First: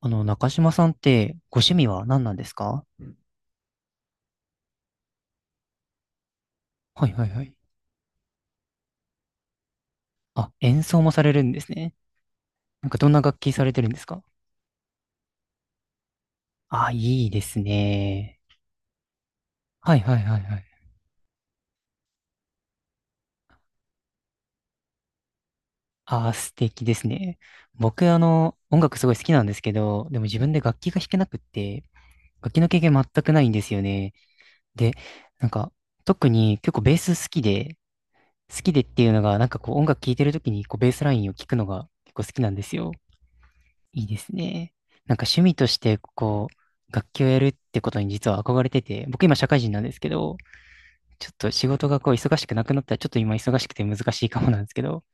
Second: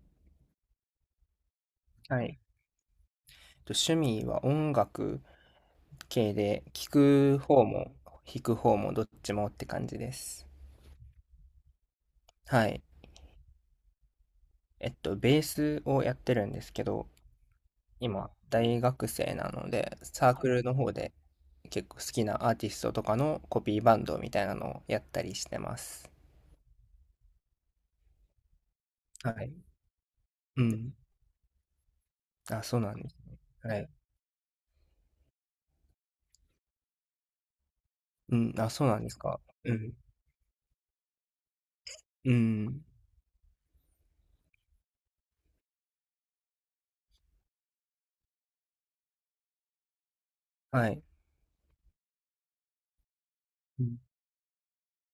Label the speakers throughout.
Speaker 1: 中島さんってご趣味は
Speaker 2: は
Speaker 1: 何なん
Speaker 2: い。
Speaker 1: ですか？
Speaker 2: と趣味は音楽系で、聴
Speaker 1: はいはい
Speaker 2: く
Speaker 1: はい。
Speaker 2: 方も弾く方もどっちもって感じです。
Speaker 1: あ、演奏もされるんですね。
Speaker 2: はい。
Speaker 1: なんかどんな楽器されてるんですか？
Speaker 2: ベースをやってるんですけ
Speaker 1: あ、
Speaker 2: ど、
Speaker 1: いいです
Speaker 2: 今、
Speaker 1: ね。
Speaker 2: 大学生なの
Speaker 1: は
Speaker 2: で、
Speaker 1: いはい
Speaker 2: サー
Speaker 1: はい
Speaker 2: ク
Speaker 1: は
Speaker 2: ル
Speaker 1: い。
Speaker 2: の方で結構好きなアーティストとかのコピーバンドみたいなのをやったりしてます。
Speaker 1: あ、素敵ですね。僕、音楽すごい好
Speaker 2: は
Speaker 1: きなんで
Speaker 2: い。
Speaker 1: すけど、でも自分で
Speaker 2: う
Speaker 1: 楽器
Speaker 2: ん。
Speaker 1: が弾けなくって、楽器
Speaker 2: あ、
Speaker 1: の
Speaker 2: そ
Speaker 1: 経
Speaker 2: うな
Speaker 1: 験
Speaker 2: ん
Speaker 1: 全
Speaker 2: です。
Speaker 1: くないんです
Speaker 2: は
Speaker 1: よ
Speaker 2: い。
Speaker 1: ね。で、なんか、特に結構ベース好きで、
Speaker 2: うん。
Speaker 1: 好
Speaker 2: あ、
Speaker 1: きでっ
Speaker 2: そうな
Speaker 1: て
Speaker 2: ん
Speaker 1: い
Speaker 2: で
Speaker 1: う
Speaker 2: す
Speaker 1: のが、
Speaker 2: か。
Speaker 1: なんかこ
Speaker 2: う
Speaker 1: う音
Speaker 2: ん。
Speaker 1: 楽聴いてる時にこうベースラインを聴くのが結構好
Speaker 2: う
Speaker 1: きなんです
Speaker 2: ん。
Speaker 1: よ。いいですね。なんか趣味として、こう、楽器をやるってことに実は憧れてて、僕今社会人なんですけど、
Speaker 2: はい。
Speaker 1: ちょっと仕事がこう忙しくなくなったら、ちょっと今忙しく
Speaker 2: う
Speaker 1: て
Speaker 2: ん
Speaker 1: 難しいかもなんですけど、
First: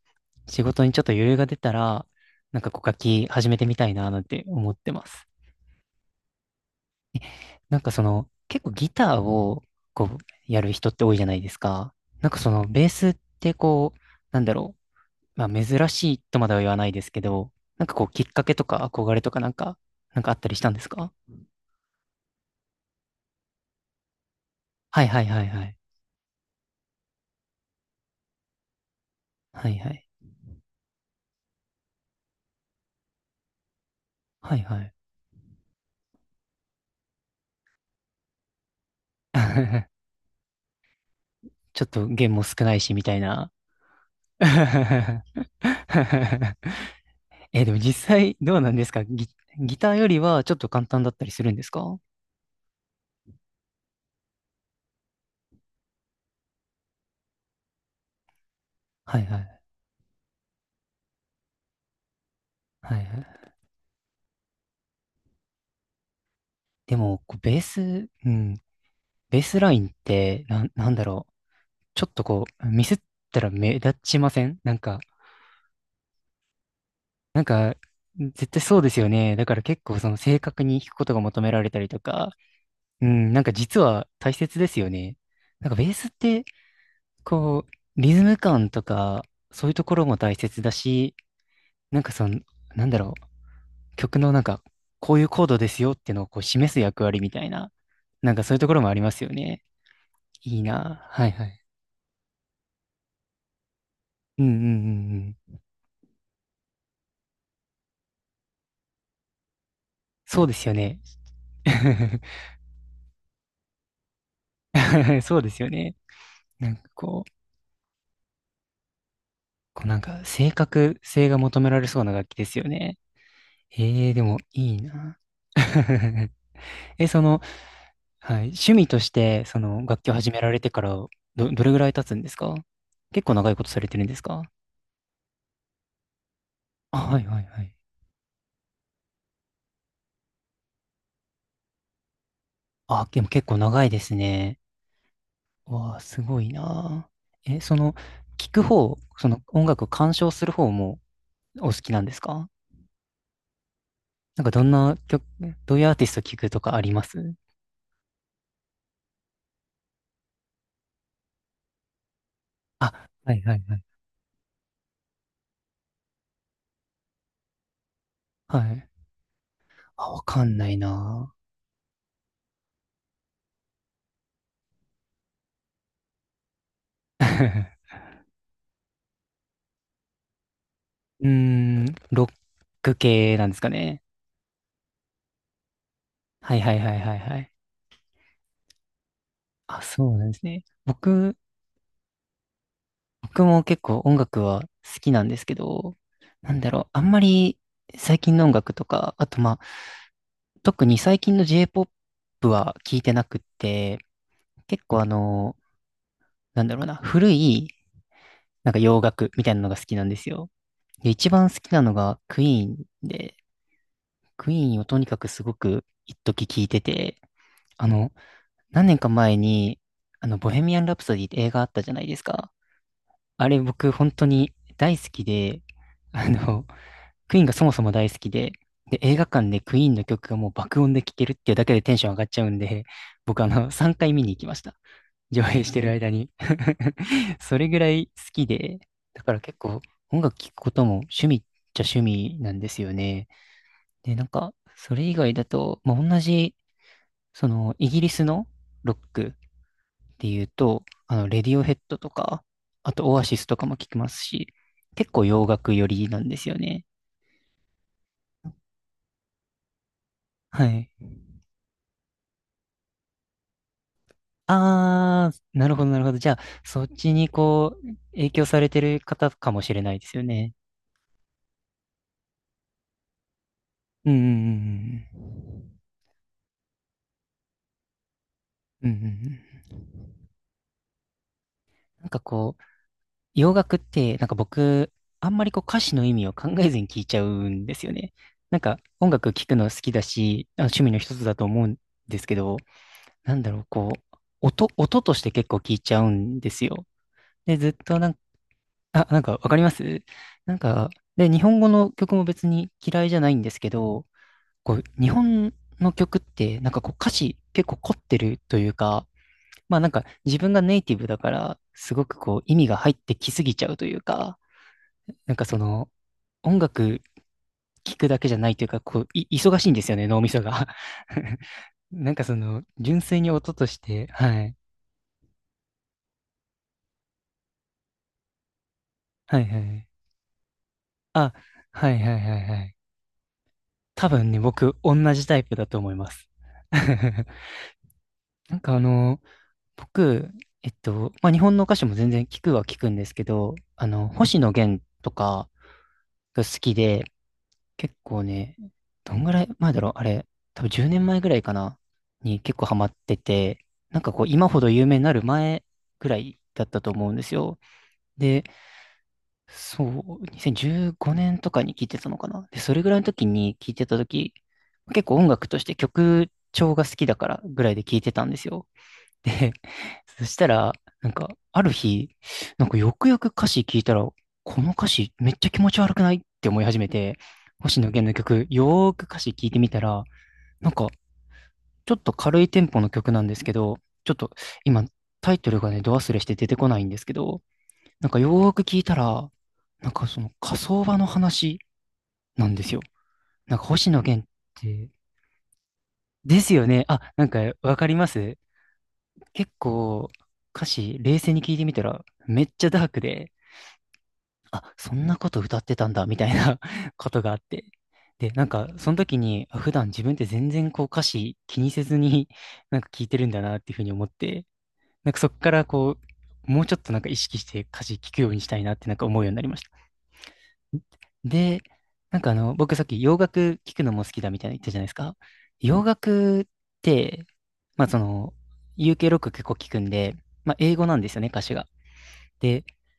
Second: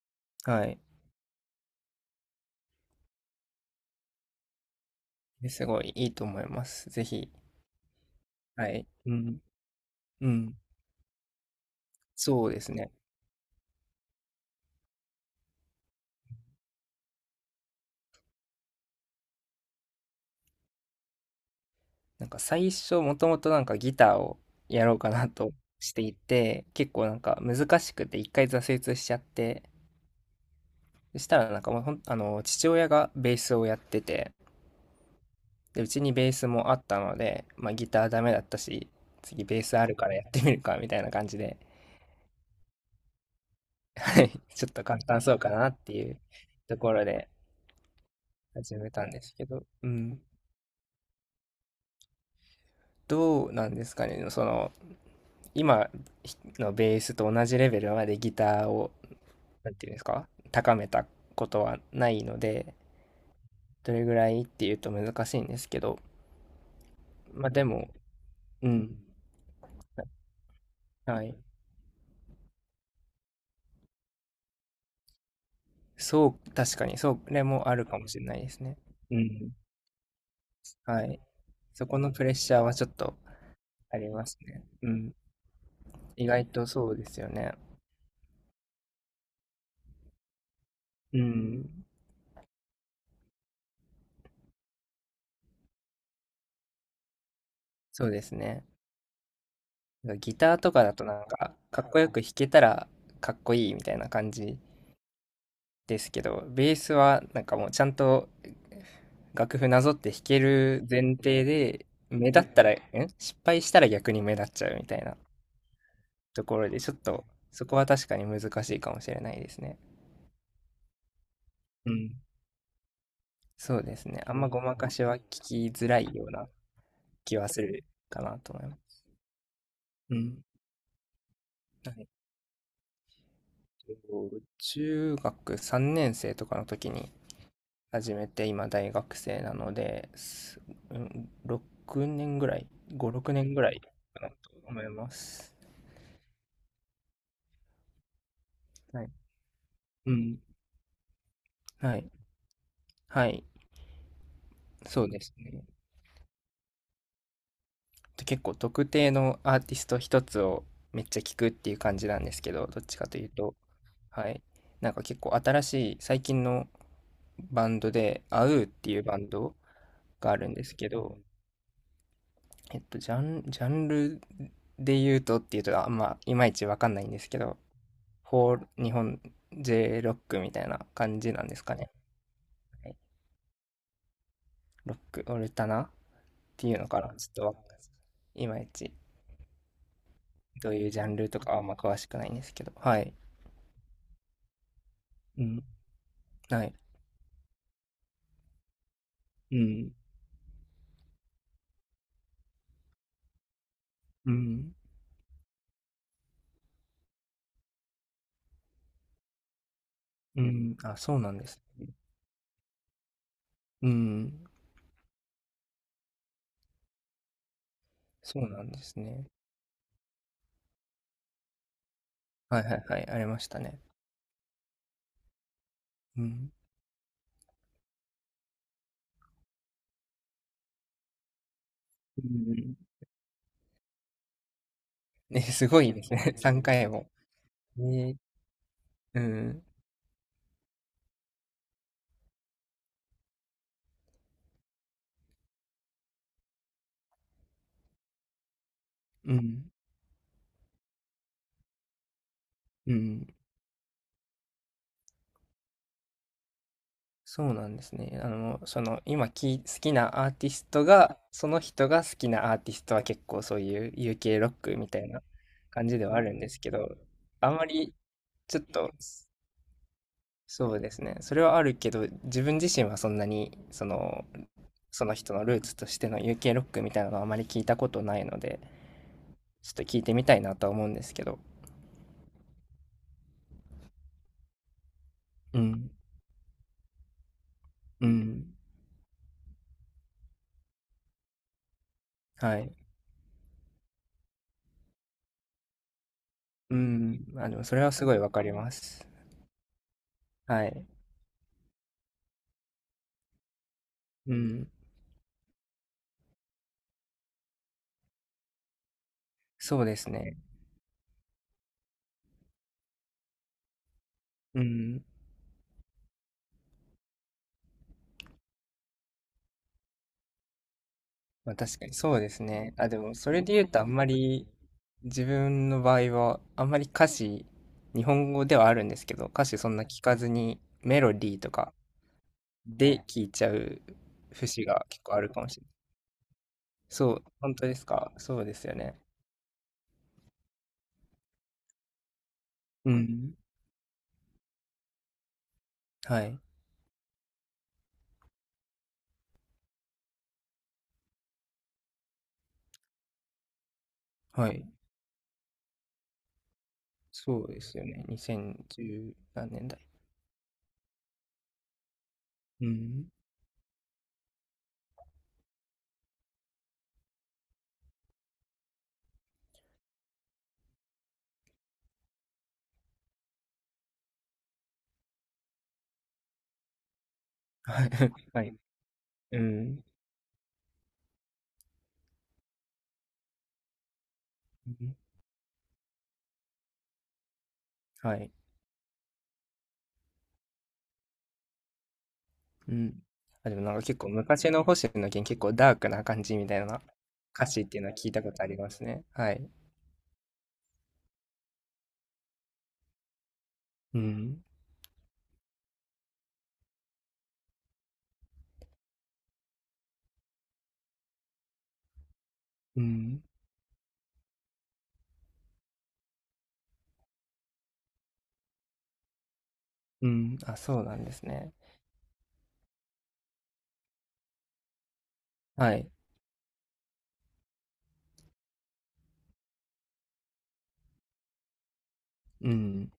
Speaker 1: 仕
Speaker 2: はい。
Speaker 1: 事にちょっと余裕が出たら、なんかこう楽器始めてみたいななんて思ってます。
Speaker 2: すごいいいと思います。ぜひ。
Speaker 1: なんかその、結
Speaker 2: は
Speaker 1: 構
Speaker 2: い。
Speaker 1: ギ
Speaker 2: う
Speaker 1: ター
Speaker 2: ん。
Speaker 1: をこう、
Speaker 2: うん、
Speaker 1: やる人って多いじゃないですか。なんか
Speaker 2: そ
Speaker 1: そ
Speaker 2: うで
Speaker 1: の、
Speaker 2: す
Speaker 1: ベー
Speaker 2: ね。
Speaker 1: スってこう、なんだろまあ珍しいとまでは言わないですけど、なんかこうきっかけとか憧れとかなんか、なんかあったりしたんですか？
Speaker 2: なんか最初もともとなんかギターをやろう
Speaker 1: はい
Speaker 2: か
Speaker 1: はい
Speaker 2: な
Speaker 1: はい
Speaker 2: と
Speaker 1: はい。
Speaker 2: していて、結構なんか難しくて一回挫折しちゃって、
Speaker 1: はいはい。
Speaker 2: そしたらなんかもうほん、あの、父親がベースをやってて、
Speaker 1: はいはい。
Speaker 2: で、うちにベースもあったので、まあギターダメだったし、次ベースある からやってみるかみたいな感じで、
Speaker 1: ちょっと弦も少ないし、みたいな。
Speaker 2: はい、ちょっと簡 単そうかなっていうところで
Speaker 1: え、でも実際どうなん
Speaker 2: 始
Speaker 1: で
Speaker 2: め
Speaker 1: す
Speaker 2: た
Speaker 1: か、
Speaker 2: んで
Speaker 1: ギ、
Speaker 2: すけど、
Speaker 1: ギ
Speaker 2: う
Speaker 1: ターよ
Speaker 2: ん。
Speaker 1: りはちょっと簡単だったりするんですか？は
Speaker 2: どうなんですかね、その、今のベースと同じレベルまでギターを
Speaker 1: いはい。
Speaker 2: なんていうんですか、高めたことはないので、
Speaker 1: はいはい。
Speaker 2: どれぐらいっていうと難しいんですけど、
Speaker 1: でも、こう
Speaker 2: まあ
Speaker 1: ベー
Speaker 2: でも、
Speaker 1: ス、うん、
Speaker 2: うん、
Speaker 1: ベースラインって、なん、なんだ
Speaker 2: は
Speaker 1: ろう。
Speaker 2: い。
Speaker 1: ちょっとこう、ミスったら目立ちませんなんか、
Speaker 2: そう、確かに、そうこ
Speaker 1: な
Speaker 2: れ
Speaker 1: ん
Speaker 2: も
Speaker 1: か、
Speaker 2: あるかもしれない
Speaker 1: 絶
Speaker 2: です
Speaker 1: 対
Speaker 2: ね。
Speaker 1: そうですよ
Speaker 2: う
Speaker 1: ね。だ
Speaker 2: ん。
Speaker 1: から結構その正確に弾く
Speaker 2: は
Speaker 1: こと
Speaker 2: い。
Speaker 1: が求められた
Speaker 2: そ
Speaker 1: り
Speaker 2: こ
Speaker 1: と
Speaker 2: のプレ
Speaker 1: か、
Speaker 2: ッシャーはちょっ
Speaker 1: う
Speaker 2: と
Speaker 1: ん、なんか実
Speaker 2: あ
Speaker 1: は
Speaker 2: りま
Speaker 1: 大
Speaker 2: す
Speaker 1: 切
Speaker 2: ね。
Speaker 1: ですよ
Speaker 2: うん。
Speaker 1: ね。なんかベースっ
Speaker 2: 意
Speaker 1: て、
Speaker 2: 外とそうですよね。
Speaker 1: こう、リズム感とか、そういうところも大切だし、
Speaker 2: うん。
Speaker 1: なんかその、なんだろ曲のなんか、こういうコードですよっていうのをこう示す役割みたいな、
Speaker 2: そうで
Speaker 1: な
Speaker 2: す
Speaker 1: んかそういう
Speaker 2: ね。
Speaker 1: ところもありますよね。
Speaker 2: ギタ
Speaker 1: い
Speaker 2: ー
Speaker 1: い
Speaker 2: とかだと
Speaker 1: な。
Speaker 2: なん
Speaker 1: はいは
Speaker 2: か、
Speaker 1: い。
Speaker 2: かっこよく弾けたらかっこいいみたいな感
Speaker 1: うんうん
Speaker 2: じ
Speaker 1: うんうん。
Speaker 2: ですけど、ベースはなんかもうちゃんと楽譜なぞって弾け
Speaker 1: そうですよ
Speaker 2: る
Speaker 1: ね。
Speaker 2: 前提で、目立ったら、ん失敗したら逆に目立っちゃうみたいな
Speaker 1: そうですよね。
Speaker 2: ところ
Speaker 1: なん
Speaker 2: で、
Speaker 1: か
Speaker 2: ちょっ
Speaker 1: こ
Speaker 2: と
Speaker 1: う、
Speaker 2: そこは確かに難しいかもしれないですね。
Speaker 1: こうなんか正確性が求められ
Speaker 2: う
Speaker 1: そう
Speaker 2: ん。
Speaker 1: な楽器ですよね。
Speaker 2: そうで
Speaker 1: え
Speaker 2: す
Speaker 1: えー、で
Speaker 2: ね。あ
Speaker 1: も
Speaker 2: んまご
Speaker 1: い
Speaker 2: ま
Speaker 1: い
Speaker 2: かしは
Speaker 1: な。
Speaker 2: 聞きづらいよ うな
Speaker 1: え、そ
Speaker 2: 気
Speaker 1: の、
Speaker 2: はするか
Speaker 1: はい。
Speaker 2: なと思い
Speaker 1: 趣
Speaker 2: ま
Speaker 1: 味と
Speaker 2: す。
Speaker 1: して、その、楽器を
Speaker 2: う
Speaker 1: 始め
Speaker 2: ん。
Speaker 1: られてから、ど、どれぐら
Speaker 2: は
Speaker 1: い経
Speaker 2: い。
Speaker 1: つんですか？結構長いことされ
Speaker 2: えっ
Speaker 1: てるんです
Speaker 2: と
Speaker 1: か？
Speaker 2: 中学3年生とかの時
Speaker 1: あ、
Speaker 2: に
Speaker 1: はいはいはい。
Speaker 2: 始めて今大学生なので、うん6年ぐらい、
Speaker 1: あ、
Speaker 2: 5、
Speaker 1: でも
Speaker 2: 6
Speaker 1: 結
Speaker 2: 年
Speaker 1: 構
Speaker 2: ぐらい
Speaker 1: 長いです
Speaker 2: かなと
Speaker 1: ね。
Speaker 2: 思います。
Speaker 1: わあ、すごいなあ。え、その、聞く方、
Speaker 2: はい。
Speaker 1: その、音楽を
Speaker 2: う
Speaker 1: 鑑賞
Speaker 2: ん。
Speaker 1: する方もお好き
Speaker 2: は
Speaker 1: なんで
Speaker 2: い。
Speaker 1: すか？
Speaker 2: はい。
Speaker 1: なんかどんな
Speaker 2: そうで
Speaker 1: 曲、
Speaker 2: すね。
Speaker 1: どういうアーティスト聞くとかあります？
Speaker 2: で結構特定のアーティスト一つをめっちゃ聞くっていう感じなんですけど、どっちか
Speaker 1: あ、
Speaker 2: という
Speaker 1: はい
Speaker 2: と、
Speaker 1: はいはい。
Speaker 2: はい。なんか結構新しい最近のバンドで、アウ
Speaker 1: は
Speaker 2: ーっ
Speaker 1: い。
Speaker 2: ていうバンド
Speaker 1: あ、わ
Speaker 2: があ
Speaker 1: か
Speaker 2: るん
Speaker 1: ん
Speaker 2: で
Speaker 1: な
Speaker 2: す
Speaker 1: い
Speaker 2: けど、
Speaker 1: なあ。
Speaker 2: ジャンルで言うとっていうと、あんまいまいちわかんないんですけど、フォー、日本 J ロックみたいな感
Speaker 1: うー
Speaker 2: じなんですか
Speaker 1: ん、
Speaker 2: ね。
Speaker 1: ロッ
Speaker 2: は
Speaker 1: ク
Speaker 2: い。
Speaker 1: 系なんですかね。
Speaker 2: ロック、オルタナっ
Speaker 1: はい
Speaker 2: て
Speaker 1: は
Speaker 2: い
Speaker 1: い
Speaker 2: うの
Speaker 1: は
Speaker 2: か
Speaker 1: い
Speaker 2: な。
Speaker 1: はい
Speaker 2: ちょっ
Speaker 1: は
Speaker 2: と
Speaker 1: い。
Speaker 2: わかんないです。いまいち、
Speaker 1: あ、そうなんですね。
Speaker 2: どういうジャンルとかはあんま詳しくないんですけど。はい。
Speaker 1: 僕も結構音楽は好きなんで
Speaker 2: う
Speaker 1: すけ
Speaker 2: ん。
Speaker 1: ど、なん
Speaker 2: は
Speaker 1: だ
Speaker 2: い。
Speaker 1: ろう、あんまり最近の音楽とか、あとま
Speaker 2: う
Speaker 1: あ、
Speaker 2: ん。
Speaker 1: 特に最近の J-POP は聞いてなくって、
Speaker 2: うん。
Speaker 1: 結構あの、なんだろうな、古いなんか洋楽みたいなのが好きなんです
Speaker 2: う
Speaker 1: よ。
Speaker 2: ん。あ、
Speaker 1: で、
Speaker 2: そう
Speaker 1: 一
Speaker 2: なんで
Speaker 1: 番好
Speaker 2: す。
Speaker 1: きなのがクイーンで、
Speaker 2: うん。
Speaker 1: クイーンをとにかくすごく一時聞いてて、あの、
Speaker 2: そうなんで
Speaker 1: 何年
Speaker 2: す
Speaker 1: か
Speaker 2: ね。
Speaker 1: 前に、ボヘミアン・ラプソディって映画あったじゃないですか。
Speaker 2: はいはいはい。ありまし
Speaker 1: あ
Speaker 2: た
Speaker 1: れ
Speaker 2: ね。
Speaker 1: 僕本当に大好きで、
Speaker 2: う
Speaker 1: あ
Speaker 2: ん。
Speaker 1: の、クイーンがそもそも大好きで、で、映画館でクイーンの曲がもう爆音で聴けるっていうだけでテンション上
Speaker 2: う
Speaker 1: がっちゃうん
Speaker 2: ん。
Speaker 1: で、僕あの、3回見に行きました。上
Speaker 2: ね、
Speaker 1: 映
Speaker 2: す
Speaker 1: して
Speaker 2: ご
Speaker 1: る
Speaker 2: いで
Speaker 1: 間
Speaker 2: す
Speaker 1: に
Speaker 2: ね。3回も。
Speaker 1: それぐらい
Speaker 2: ね。
Speaker 1: 好きで、
Speaker 2: う
Speaker 1: だから結
Speaker 2: ん。
Speaker 1: 構音楽聴くことも趣味っちゃ趣味なんですよね。で、なんか、それ以外だと、まあ、同じ、その、イギリスのロッ
Speaker 2: う
Speaker 1: ク
Speaker 2: ん。
Speaker 1: っていうと、レディオヘッドとか、あ
Speaker 2: う
Speaker 1: とオア
Speaker 2: ん。
Speaker 1: シスとかも聴きますし、結構洋楽寄りなんですよね。
Speaker 2: そうなんですね。その、好きなアーティ
Speaker 1: は
Speaker 2: スト
Speaker 1: い。
Speaker 2: が、その人が好きなアーティストは結構そういう UK ロックみたいな
Speaker 1: ああ、なるほ
Speaker 2: 感
Speaker 1: ど、
Speaker 2: じ
Speaker 1: なる
Speaker 2: で
Speaker 1: ほ
Speaker 2: は
Speaker 1: ど。
Speaker 2: あ
Speaker 1: じゃ
Speaker 2: る
Speaker 1: あ、
Speaker 2: んですけ
Speaker 1: そっ
Speaker 2: ど、
Speaker 1: ちに
Speaker 2: あんま
Speaker 1: こう、
Speaker 2: り、
Speaker 1: 影響
Speaker 2: ち
Speaker 1: さ
Speaker 2: ょっ
Speaker 1: れて
Speaker 2: と、
Speaker 1: る方かもしれないですよね。
Speaker 2: そうですね。それはあるけど、自分自身はそんなに、そ
Speaker 1: うんう
Speaker 2: の、その人のルー
Speaker 1: ん
Speaker 2: ツとしての UK ロックみたいなのはあまり聞いたことないので、
Speaker 1: うんうん。うんうんうん。
Speaker 2: ちょっと聞いてみたいなとは思うんですけど。
Speaker 1: なんかこう、洋楽って、なんか僕、あんまり
Speaker 2: う
Speaker 1: こう歌
Speaker 2: ん。
Speaker 1: 詞の意味を考えずに聞いちゃうんですよ
Speaker 2: う
Speaker 1: ね。
Speaker 2: ん。
Speaker 1: なんか音楽聴くの好きだし、あ趣味の一つだと思うんですけど、
Speaker 2: はい。
Speaker 1: なんだろう、こう、音、音として結構聞いちゃうんです
Speaker 2: う
Speaker 1: よ。
Speaker 2: ん。あ、で
Speaker 1: で、
Speaker 2: も
Speaker 1: ずっ
Speaker 2: それは
Speaker 1: と
Speaker 2: す
Speaker 1: な
Speaker 2: ご
Speaker 1: ん
Speaker 2: い
Speaker 1: か
Speaker 2: わかります。
Speaker 1: あ、なんかわかりますなん
Speaker 2: はい。
Speaker 1: か、で、日本語の曲も別に嫌いじゃないんですけど、
Speaker 2: うん。
Speaker 1: こう、日本の曲って、なんかこう歌詞結構凝ってるというか、まあ
Speaker 2: そう
Speaker 1: なん
Speaker 2: で
Speaker 1: か
Speaker 2: すね。
Speaker 1: 自分がネイティブだから、すごくこう意味が入ってきすぎちゃうというか、
Speaker 2: うん。
Speaker 1: なんかその、音楽聴くだけじゃないというか、こう、い、忙しいんですよね、脳みそが。
Speaker 2: まあ確かに
Speaker 1: な
Speaker 2: そ
Speaker 1: ん
Speaker 2: う
Speaker 1: か
Speaker 2: で
Speaker 1: そ
Speaker 2: す
Speaker 1: の、
Speaker 2: ね。あ、で
Speaker 1: 純
Speaker 2: も
Speaker 1: 粋に
Speaker 2: それ
Speaker 1: 音
Speaker 2: で
Speaker 1: と
Speaker 2: 言う
Speaker 1: し
Speaker 2: とあんま
Speaker 1: て、は
Speaker 2: り
Speaker 1: い。
Speaker 2: 自分の場合はあんまり歌詞、日本語ではあるんですけど、
Speaker 1: は
Speaker 2: 歌
Speaker 1: い
Speaker 2: 詞
Speaker 1: は
Speaker 2: そんな
Speaker 1: い。
Speaker 2: 聞かずにメロデ
Speaker 1: あ、
Speaker 2: ィーとか
Speaker 1: はいはいはいはい。
Speaker 2: で聞いちゃう
Speaker 1: 多分ね、
Speaker 2: 節
Speaker 1: 僕、
Speaker 2: が
Speaker 1: 同
Speaker 2: 結構あ
Speaker 1: じ
Speaker 2: る
Speaker 1: タ
Speaker 2: か
Speaker 1: イ
Speaker 2: も
Speaker 1: プ
Speaker 2: しれ
Speaker 1: だ
Speaker 2: ない。
Speaker 1: と思います。
Speaker 2: そう、本当ですか。そうで
Speaker 1: なん
Speaker 2: す
Speaker 1: か
Speaker 2: よ
Speaker 1: あ
Speaker 2: ね。
Speaker 1: の、僕、えっと、まあ、日本の歌手も全然聞くは聞く
Speaker 2: う
Speaker 1: んですけ
Speaker 2: ん。
Speaker 1: ど、星野源とか
Speaker 2: はい。
Speaker 1: が好きで、結構ね、どんぐらい前だろうあれ、多分10年前ぐらいかなに結構ハマってて、なんかこう、
Speaker 2: は
Speaker 1: 今ほ
Speaker 2: い。
Speaker 1: ど有名になる前ぐらいだったと思うんです
Speaker 2: そう
Speaker 1: よ。
Speaker 2: ですよね。
Speaker 1: で、
Speaker 2: 2010何年代。
Speaker 1: そう、2015年とかに聞いてたのかなで、
Speaker 2: う
Speaker 1: それぐらいの
Speaker 2: ん。
Speaker 1: 時に聞いてた時、結構音楽として曲調が好きだからぐらいで聞いてたんですよ。で、そしたら、なんか、ある日、なんかよくよく歌詞聞いたら、この歌詞めっちゃ気持ち悪くないって思い始めて、星
Speaker 2: は
Speaker 1: 野
Speaker 2: い。
Speaker 1: 源の
Speaker 2: は
Speaker 1: 曲、
Speaker 2: い。
Speaker 1: よーく歌詞
Speaker 2: う
Speaker 1: 聞いてみ
Speaker 2: ん。
Speaker 1: たら、ちょっと軽いテンポの曲なんですけど、ちょっと
Speaker 2: う
Speaker 1: 今
Speaker 2: ん。
Speaker 1: タイトルがね、ド忘れして出てこないんですけど、なん
Speaker 2: は
Speaker 1: かよ
Speaker 2: い。
Speaker 1: ーく聞いたら、なんかその火葬場の話なんです
Speaker 2: う
Speaker 1: よ。
Speaker 2: ん。あ、で
Speaker 1: なん
Speaker 2: も
Speaker 1: か
Speaker 2: なんか
Speaker 1: 星
Speaker 2: 結
Speaker 1: 野
Speaker 2: 構
Speaker 1: 源っ
Speaker 2: 昔の星
Speaker 1: て、
Speaker 2: 野源結構ダークな感じ
Speaker 1: で
Speaker 2: み
Speaker 1: す
Speaker 2: たい
Speaker 1: よ
Speaker 2: な
Speaker 1: ね。あ、なんか
Speaker 2: 歌詞っ
Speaker 1: わ
Speaker 2: ていう
Speaker 1: か
Speaker 2: の
Speaker 1: り
Speaker 2: は
Speaker 1: ま
Speaker 2: 聞いたこ
Speaker 1: す
Speaker 2: とありますね。はい。
Speaker 1: 結構歌詞冷静に聞いてみたらめっちゃダークで、
Speaker 2: うん。
Speaker 1: あ、そんなこと歌ってたんだ、みたいな ことがあって。で、なんか、その時に、あ普段自分って全然こう歌詞気にせずに、なん
Speaker 2: う
Speaker 1: か聞いて
Speaker 2: ん。
Speaker 1: るんだなっていうふうに思って、なんかそこからこう、もうちょっとなんか意識して歌詞聞くようにしたいなってなんか思うようになりました。
Speaker 2: うん。あ、そうなんですね。
Speaker 1: で、なんかあの、僕さっき洋楽聞くのも好きだみたいな言ったじゃないですか。
Speaker 2: は
Speaker 1: 洋
Speaker 2: い。
Speaker 1: 楽って、まあその、UK ロック結構聞くんで、まあ英語なんですよね、歌詞が。
Speaker 2: う
Speaker 1: で、
Speaker 2: ん。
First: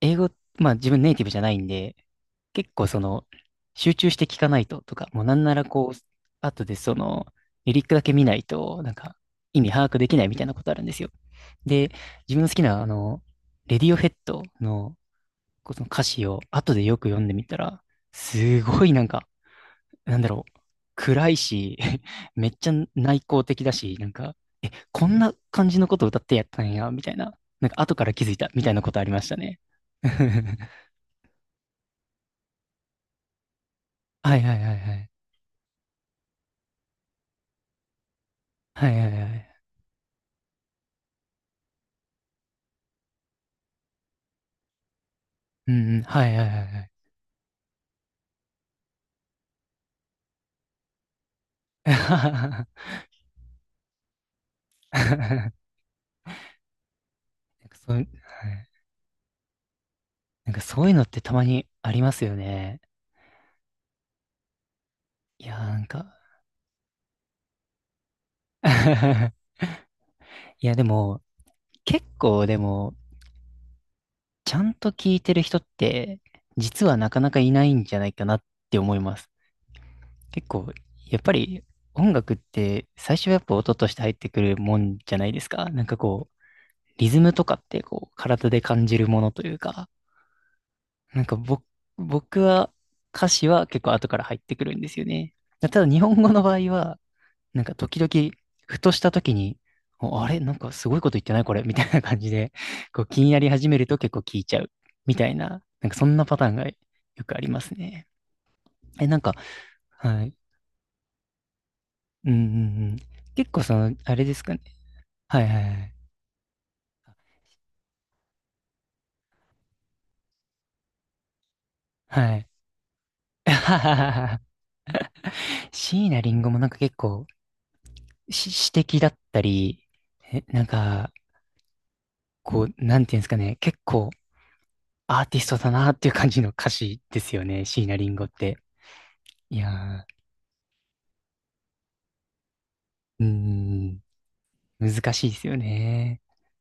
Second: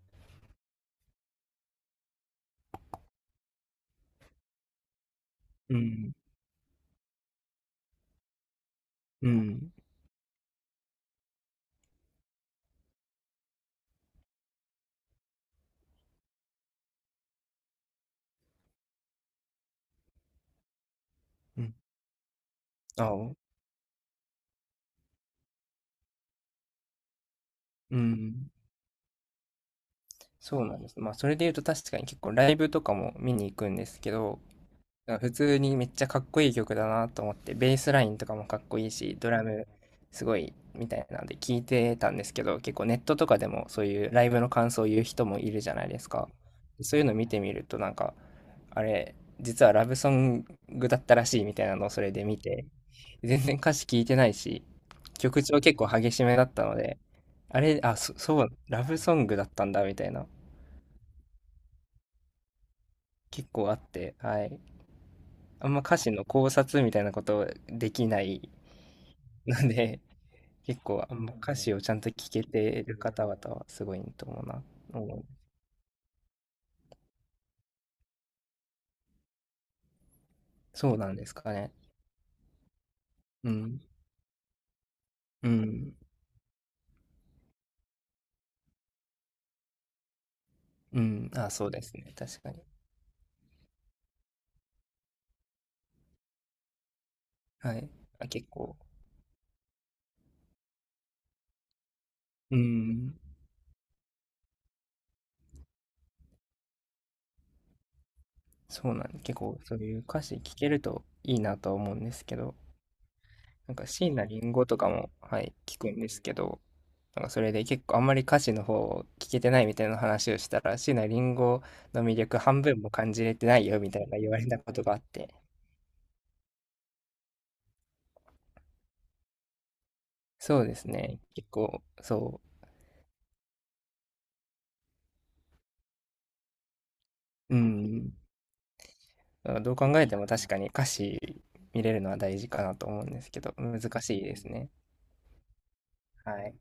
Speaker 1: 英語、まあ自分ネイティブじゃないんで、結構その、集中して聞かないととか、もうなんなら
Speaker 2: う
Speaker 1: こう、
Speaker 2: ん。
Speaker 1: 後でその、リリックだけ見ないと、なんか、
Speaker 2: う
Speaker 1: 意味
Speaker 2: ん。
Speaker 1: 把握できないみたいなことあるんですよ。で、自分の好きな、レディオヘッドの、こうその歌詞を後でよく読んでみたら、すごいなんか、なんだろう、暗い
Speaker 2: うん。
Speaker 1: し、めっちゃ
Speaker 2: あ、
Speaker 1: 内
Speaker 2: お、
Speaker 1: 向的だし、なんか、え、こんな感じのことを歌ってやったんや、みたいな、なんか後
Speaker 2: う
Speaker 1: から気づい
Speaker 2: ん。
Speaker 1: た、みたいなことありましたね。
Speaker 2: そう なんです。まあ、それで言うと確かに結構ライブとかも見に行くんですけ
Speaker 1: は
Speaker 2: ど、
Speaker 1: いはいはいはい。
Speaker 2: 普通にめっちゃかっこいい曲だなと思って、ベースラインとかもかっこい
Speaker 1: は
Speaker 2: い
Speaker 1: いはい
Speaker 2: し、
Speaker 1: は
Speaker 2: ドラ
Speaker 1: い。
Speaker 2: ムすごいみたいなので聞いてたんですけど、結構ネットとかでもそういうライブの感想を言う人もいるじ
Speaker 1: う
Speaker 2: ゃない
Speaker 1: んう
Speaker 2: で
Speaker 1: ん。
Speaker 2: す
Speaker 1: は
Speaker 2: か。
Speaker 1: いはいはいはい。
Speaker 2: そういうの見てみるとなんか、あれ、実はラブソングだったらしいみたいなのをそれで見て、全然歌詞聞いてないし、曲
Speaker 1: な
Speaker 2: 調結構激しめだったので、あ
Speaker 1: んか
Speaker 2: れ、
Speaker 1: そ
Speaker 2: あ、
Speaker 1: う、はい。
Speaker 2: そう、ラブソングだったんだみたいな、
Speaker 1: なんかそういうのってたまにありますよね。
Speaker 2: 結構あって、はい。
Speaker 1: いやー
Speaker 2: あん
Speaker 1: な
Speaker 2: ま
Speaker 1: ん
Speaker 2: 歌
Speaker 1: か
Speaker 2: 詞の考察みたいなことできない ので、
Speaker 1: いや
Speaker 2: 結
Speaker 1: で
Speaker 2: 構あん
Speaker 1: も、
Speaker 2: ま歌詞をちゃん
Speaker 1: 結
Speaker 2: と聞け
Speaker 1: 構で
Speaker 2: て
Speaker 1: も、
Speaker 2: る方々はすごいと思う
Speaker 1: ちゃ
Speaker 2: な。
Speaker 1: んと
Speaker 2: う
Speaker 1: 聞い
Speaker 2: ん。
Speaker 1: てる人って、実はなかなかいないんじゃないかなって思います。結構、
Speaker 2: そうなん
Speaker 1: やっ
Speaker 2: で
Speaker 1: ぱ
Speaker 2: すか
Speaker 1: り
Speaker 2: ね。
Speaker 1: 音楽って最初はやっ
Speaker 2: う
Speaker 1: ぱ音
Speaker 2: ん。
Speaker 1: として入ってくるもんじゃないです
Speaker 2: う
Speaker 1: か。なん
Speaker 2: ん。
Speaker 1: かこう、リズムとかってこう、体で感じるものというか。
Speaker 2: う
Speaker 1: なん
Speaker 2: ん。
Speaker 1: か
Speaker 2: あ、
Speaker 1: 僕、
Speaker 2: そうですね。
Speaker 1: 僕
Speaker 2: 確かに。
Speaker 1: は歌詞は結構後から入ってくるんですよね。ただ日本語の場合は、なんか
Speaker 2: はい。
Speaker 1: 時
Speaker 2: あ、
Speaker 1: 々、
Speaker 2: 結構。
Speaker 1: ふとした時に、おあれなんかすごいこと言ってないこれみたいな感じで、
Speaker 2: う
Speaker 1: こう
Speaker 2: ん。
Speaker 1: 気になり始めると結構聞いちゃう。みたいな、なんかそんなパターンがよくありますね。
Speaker 2: そうな
Speaker 1: え、な
Speaker 2: ん、
Speaker 1: んか、
Speaker 2: 結構そういう歌
Speaker 1: はい。
Speaker 2: 詞聞けるといいなとは思うんです
Speaker 1: うん
Speaker 2: け
Speaker 1: うんう
Speaker 2: ど、
Speaker 1: ん。結構
Speaker 2: な
Speaker 1: そ
Speaker 2: んか
Speaker 1: の、
Speaker 2: 椎
Speaker 1: あれ
Speaker 2: 名
Speaker 1: で
Speaker 2: 林
Speaker 1: すかね。
Speaker 2: 檎とかも、は
Speaker 1: はい
Speaker 2: い、
Speaker 1: はいは
Speaker 2: 聞く
Speaker 1: い。
Speaker 2: んですけど、なんかそれで結構あんまり歌詞の方を聞けてないみたいな話をしたら、椎名林檎の魅
Speaker 1: は
Speaker 2: 力
Speaker 1: い。
Speaker 2: 半分も感じれて
Speaker 1: あ
Speaker 2: ない
Speaker 1: は
Speaker 2: よみ
Speaker 1: は
Speaker 2: たい
Speaker 1: は
Speaker 2: な言わ
Speaker 1: は
Speaker 2: れたことがあって、
Speaker 1: 椎名林檎もなんか結構し詩的だったり、え、
Speaker 2: そ
Speaker 1: なん
Speaker 2: うです
Speaker 1: か、
Speaker 2: ね、結構、そ
Speaker 1: こう、なんていうんですかね、結構アーティストだなっていう感じの歌詞ですよ
Speaker 2: う、う
Speaker 1: ね、椎名
Speaker 2: ん、
Speaker 1: 林檎って。い
Speaker 2: どう考
Speaker 1: や
Speaker 2: えても確かに歌詞見れるのは大事かなと思うんで
Speaker 1: ー、うー
Speaker 2: すけど、難
Speaker 1: ん、
Speaker 2: しいですね。
Speaker 1: 難しいですよね。
Speaker 2: はい。